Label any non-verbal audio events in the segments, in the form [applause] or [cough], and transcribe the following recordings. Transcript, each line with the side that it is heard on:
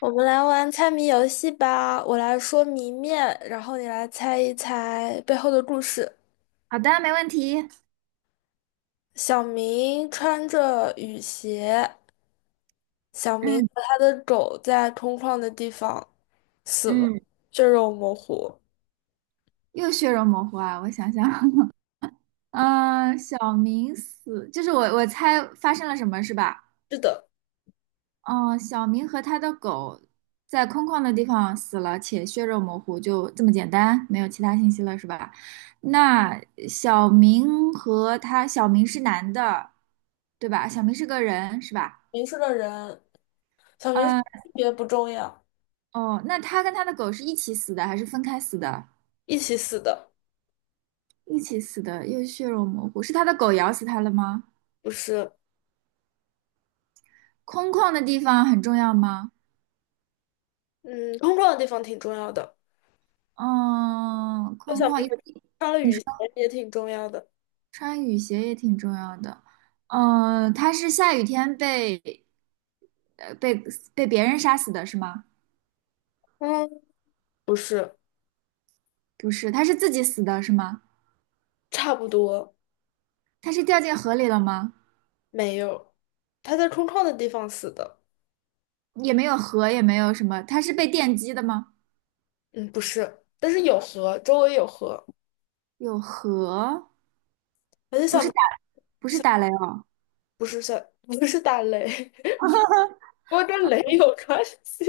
left: 我们来玩猜谜游戏吧，我来说谜面，然后你来猜一猜背后的故事。
right: 好的，没问题。
left: 小明穿着雨鞋，小明
right: 嗯
left: 和他的狗在空旷的地方死了，
right: 嗯，
left: 血肉模糊。
right: 又血肉模糊啊！我想想，[laughs] 嗯、小明死，就是我猜发生了什么是吧？
left: 是的，
right: 嗯、小明和他的狗在空旷的地方死了，且血肉模糊，就这么简单，没有其他信息了是吧？那小明和他，小明是男的，对吧？小明是个人是吧？
left: 迷是个人，小明性
right: 嗯、
left: 别不重要，
right: 哦，那他跟他的狗是一起死的还是分开死的？
left: 一起死的，
right: 一起死的，又血肉模糊，是他的狗咬死他了吗？
left: 不是。
right: 空旷的地方很重要吗？
left: 嗯，空旷的地方挺重要的，
right: 嗯，
left: 就
right: 空
left: 小
right: 旷，
left: 明
right: 因为
left: 穿了
right: 你
left: 雨
right: 说
left: 鞋也挺重要的。
right: 穿雨鞋也挺重要的。嗯，他是下雨天被呃被被别人杀死的是吗？
left: 嗯，不是，
right: 不是，他是自己死的是吗？
left: 差不多。
right: 他是掉进河里了吗？
left: 没有，他在空旷的地方死的。
right: 也没有河，也没有什么，他是被电击的吗？
left: 嗯，不是，但是有河，周围有河。
right: 有河，
left: 很
right: 不是
left: 小，
right: 打不是打雷哦，
left: 不是小，不是打雷，[laughs] 不过跟雷有关系。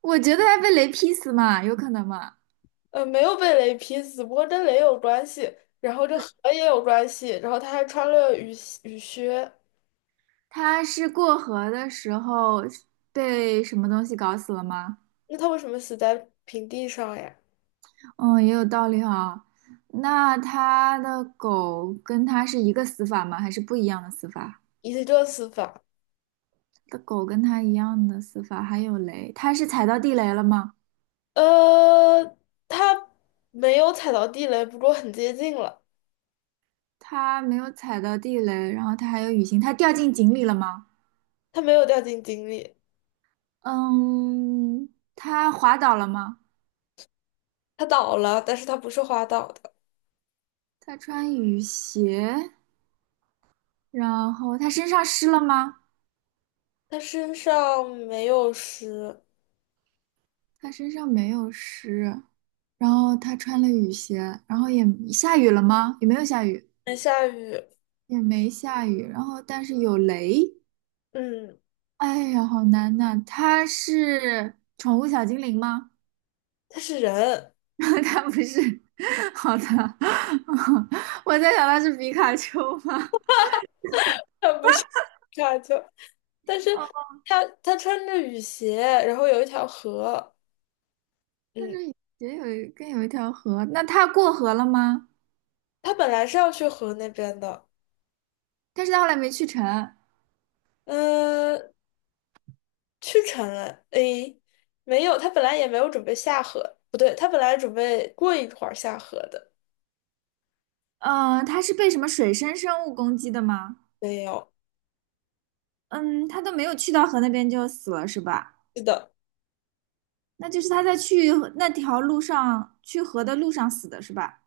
right: 我觉得他被雷劈死嘛，有可能嘛？
left: 没有被雷劈死，不过跟雷有关系，然后这河也有关系，然后他还穿了雨鞋雨靴，
right: 他是过河的时候被什么东西搞死了吗？
left: 那他为什么死在平地上呀？
right: 哦，也有道理哈。那他的狗跟他是一个死法吗？还是不一样的死法？
left: 一个死法，
right: 他的狗跟他一样的死法，还有雷，他是踩到地雷了吗？
left: 呃，他没有踩到地雷，不过很接近了，
right: 他没有踩到地雷，然后他还有雨欣，他掉进井里了吗？
left: 他没有掉进井里，
right: 嗯，他滑倒了吗？
left: 他倒了，但是他不是滑倒的。
right: 他穿雨鞋，然后他身上湿了吗？
left: 他身上没有湿，
right: 他身上没有湿，然后他穿了雨鞋，然后也下雨了吗？也没有下雨。
left: 没下雨。
right: 也没下雨，然后但是有雷，
left: 嗯，
right: 哎呀，好难呐！它是宠物小精灵吗？
left: 他是人，
right: [laughs] 它不是，好的，[laughs] 我在想它是皮卡丘吗？
left: 他不是 [laughs] 沙丘，但是
right: 哦，
left: 他穿着雨鞋，然后有一条河。
right: 它
left: 嗯，
right: 这也有一跟有一条河，那它过河了吗？
left: 他本来是要去河那边的，
right: 但是它后来没去成，
left: 嗯、去成了。诶，没有，他本来也没有准备下河，不对，他本来准备过一会儿下河的，
right: 它是被什么水生生物攻击的吗？
left: 没有。
right: 嗯，它都没有去到河那边就死了是吧？
left: 是的，
right: 那就是它在去那条路上去河的路上死的是吧？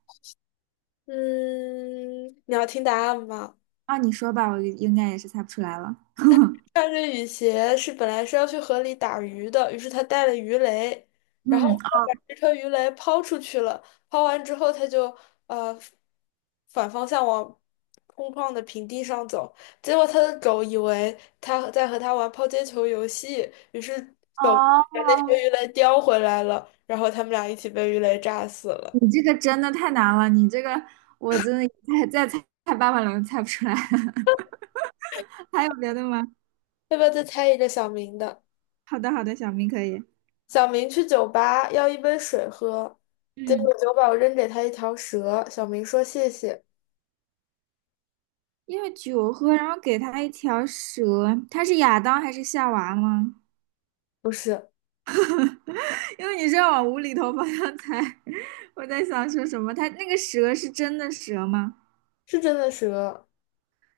left: 嗯，你要听答案吗？
right: 啊，你说吧，我应该也是猜不出来了。
left: 穿着雨鞋是本来是要去河里打鱼的，于是他带了鱼雷，然后
right: 嗯，
left: 他把这条鱼雷抛出去了。抛完之后，他就呃反方向往空旷的平地上走。结果他的狗以为他在和他玩抛接球游戏，于是狗把那条
right: 哦，
left: 鱼雷叼回来了，然后他们俩一起被鱼雷炸死了。
right: 你这个真的太难了，你这个我真的再猜猜800轮猜不出来。[laughs] 还有别的吗？
left: 要不要再猜一个小明的？
right: 好的，好的，小明可以。
left: 小明去酒吧要一杯水喝，结
right: 嗯，
left: 果酒保扔给他一条蛇。小明说谢谢，
right: 因为酒喝，然后给他一条蛇，他是亚当还是夏娃吗？
left: 不是，
right: [laughs] 因为你是要往无厘头方向猜，[laughs] 我在想说什么？他那个蛇是真的蛇吗？
left: 是真的蛇，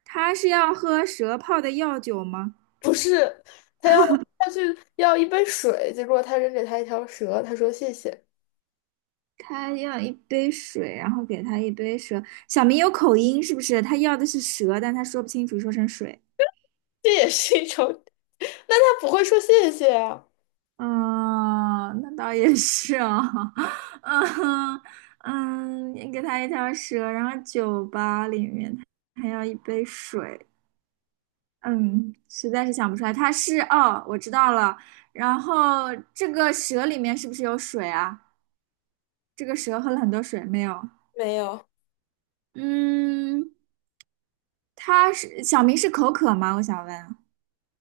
right: 他是要喝蛇泡的药酒吗？
left: 不是，他要他去要一杯水，结果他扔给他一条蛇，他说谢谢，
right: 他要一杯水，然后给他一杯蛇。小明有口音是不是？他要的是蛇，但他说不清楚，说成水。
left: 这也是一种，那他不会说谢谢啊？
right: 嗯，那倒也是哦。[laughs] 嗯嗯，你给他一条蛇，然后酒吧里面他还要一杯水。嗯，实在是想不出来，他是哦，我知道了。然后这个蛇里面是不是有水啊？这个蛇喝了很多水没有？
left: 没有
right: 嗯，他是小明是口渴吗？我想问啊。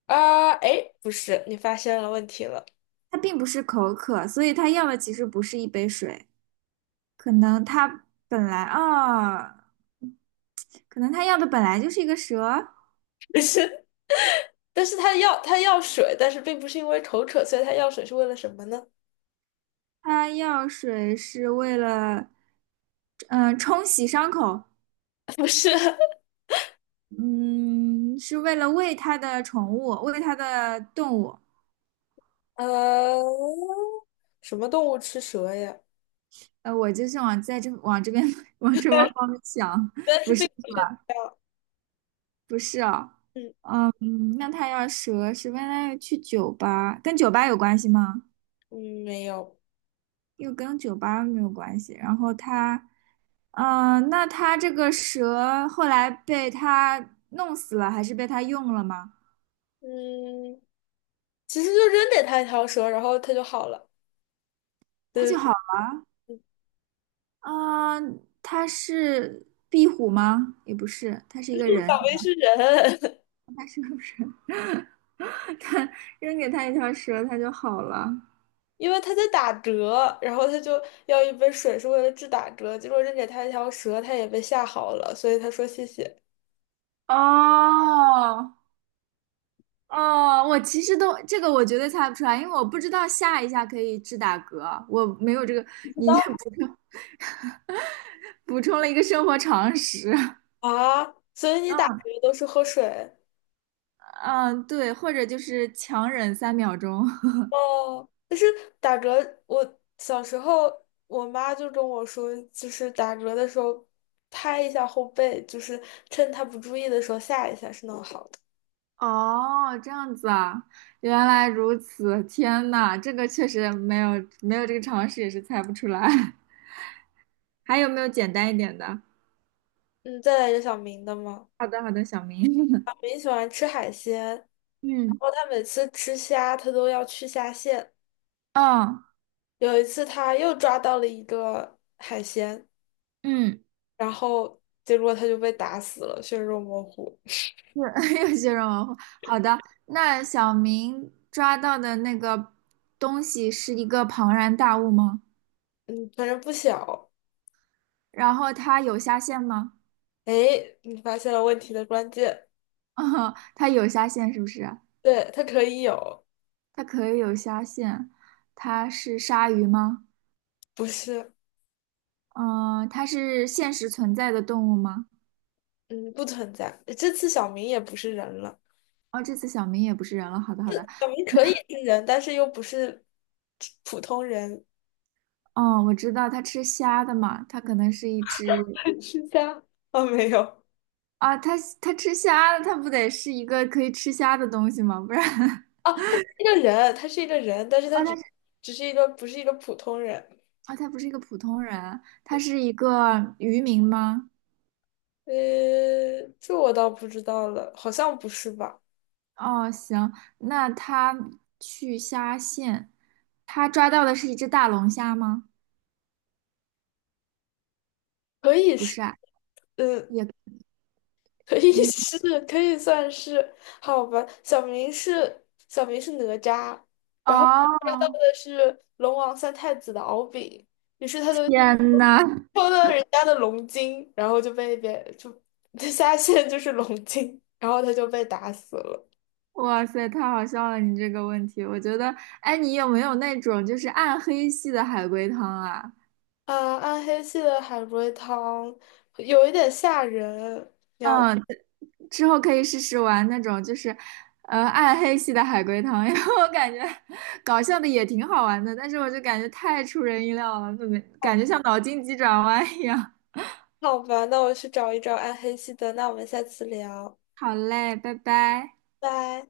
left: 啊，哎，不是，你发现了问题了，
right: 它并不是口渴，所以它要的其实不是一杯水，可能它本来啊、可能它要的本来就是一个蛇，
left: [laughs] 不是，但是他要水，但是并不是因为口渴，所以他要水是为了什么呢？
right: 它要水是为了，嗯、冲洗伤口，
left: [laughs] 不是，
right: 嗯，是为了喂它的宠物，喂它的动物。
left: 呃，什么动物吃蛇呀？
right: 我就是往这边 [laughs] 往这方面想，
left: 但是
right: 不
left: 被
right: 是不是哦，
left: 嗯
right: 嗯，那它要蛇是为了去酒吧，跟酒吧有关系吗？
left: 嗯没有
right: 又跟酒吧没有关系。然后他，嗯、呃那他这个蛇后来被他弄死了，还是被他用了吗？
left: 嗯，其实就扔给他一条蛇，然后他就好了。
right: 他
left: 嗯，
right: 就好，嗯、呃他是壁虎吗？也不是，他是一个
left: 不
right: 人，
left: 想喂是人，
right: 他是个人，[laughs] 他扔给他一条蛇，他就好了。
left: [laughs] 因为他在打嗝，然后他就要一杯水是为了治打嗝，结果扔给他一条蛇，他也被吓好了，所以他说谢谢。
right: 哦，哦，我其实都这个我绝对猜不出来，因为我不知道下一下可以治打嗝，我没有这个，你这补充 [laughs] 补充了一个生活常识。
left: 啊，所以你打
right: 嗯
left: 嗝都是喝水
right: 嗯，对，或者就是强忍3秒钟。[laughs]
left: 哦？但是打嗝，我小时候我妈就跟我说，就是打嗝的时候拍一下后背，就是趁他不注意的时候吓一下是能好的。
right: 哦，这样子啊，原来如此，天呐，这个确实没有这个常识也是猜不出来。[laughs] 还有没有简单一点的？
left: 嗯，再来一个小明的吗？
right: 好的好的，小明。[laughs]
left: 小明喜欢吃海鲜，然
right: 嗯
left: 后他每次吃虾，他都要去虾线。
right: 嗯
left: 有一次，他又抓到了一个海鲜，
right: 嗯。
left: 然后结果他就被打死了，血肉模糊。
right: 是 [laughs] 有些人文化。好的，那小明抓到的那个东西是一个庞然大物吗？
left: 嗯，反正不小。
right: 然后它有虾线吗？
left: 哎，你发现了问题的关键，
right: [laughs] 它有虾线是不是？
left: 对，他可以有，
right: 它可以有虾线，它是鲨鱼吗？
left: 不是，
right: 嗯，它是现实存在的动物吗？
left: 嗯，不存在。这次小明也不是人了，
right: 哦，这次小明也不是人了。好的，好的。
left: 小明可以是人，但是又不是普通人，
right: 哦，我知道它吃虾的嘛，它可能是一只
left: [laughs] 吃虾。哦，没有。
right: 啊，它吃虾的，它不得是一个可以吃虾的东西吗？不然。[laughs]
left: 哦，他是一个人，他是一个人，但是他
right: 哦，它
left: 只是一个不是一个普通人。
right: 啊，他不是一个普通人，他是一个渔民吗？
left: 呃，这我倒不知道了，好像不是吧？
right: 哦，行，那他去虾线，他抓到的是一只大龙虾吗？
left: 可以
right: 不
left: 是，
right: 是啊，
left: 嗯，
right: 也，
left: 可以 [laughs]
right: 嗯，
left: 是，可以算是，好吧。小明是哪吒，然后
right: 哦，
left: 抓到的是龙王三太子的敖丙，于是他
right: 天呐，
left: 偷了人家的龙筋，然后就被别就 [laughs] 下线就是龙筋，然后他就被打死了。
right: 哇塞，太好笑了，你这个问题，我觉得，哎，你有没有那种就是暗黑系的海龟汤啊？
left: 啊，暗黑系的海龟汤有一点吓人。
right: 嗯，之后可以试试玩那种就是，暗黑系的海龟汤，[laughs] 因为我感觉搞笑的也挺好玩的，但是我就感觉太出人意料了，怎么感觉像脑筋急转弯一样。
left: 好吧，那我去找一找暗黑系的，那我们下次聊，
right: 好嘞，拜拜。
left: 拜。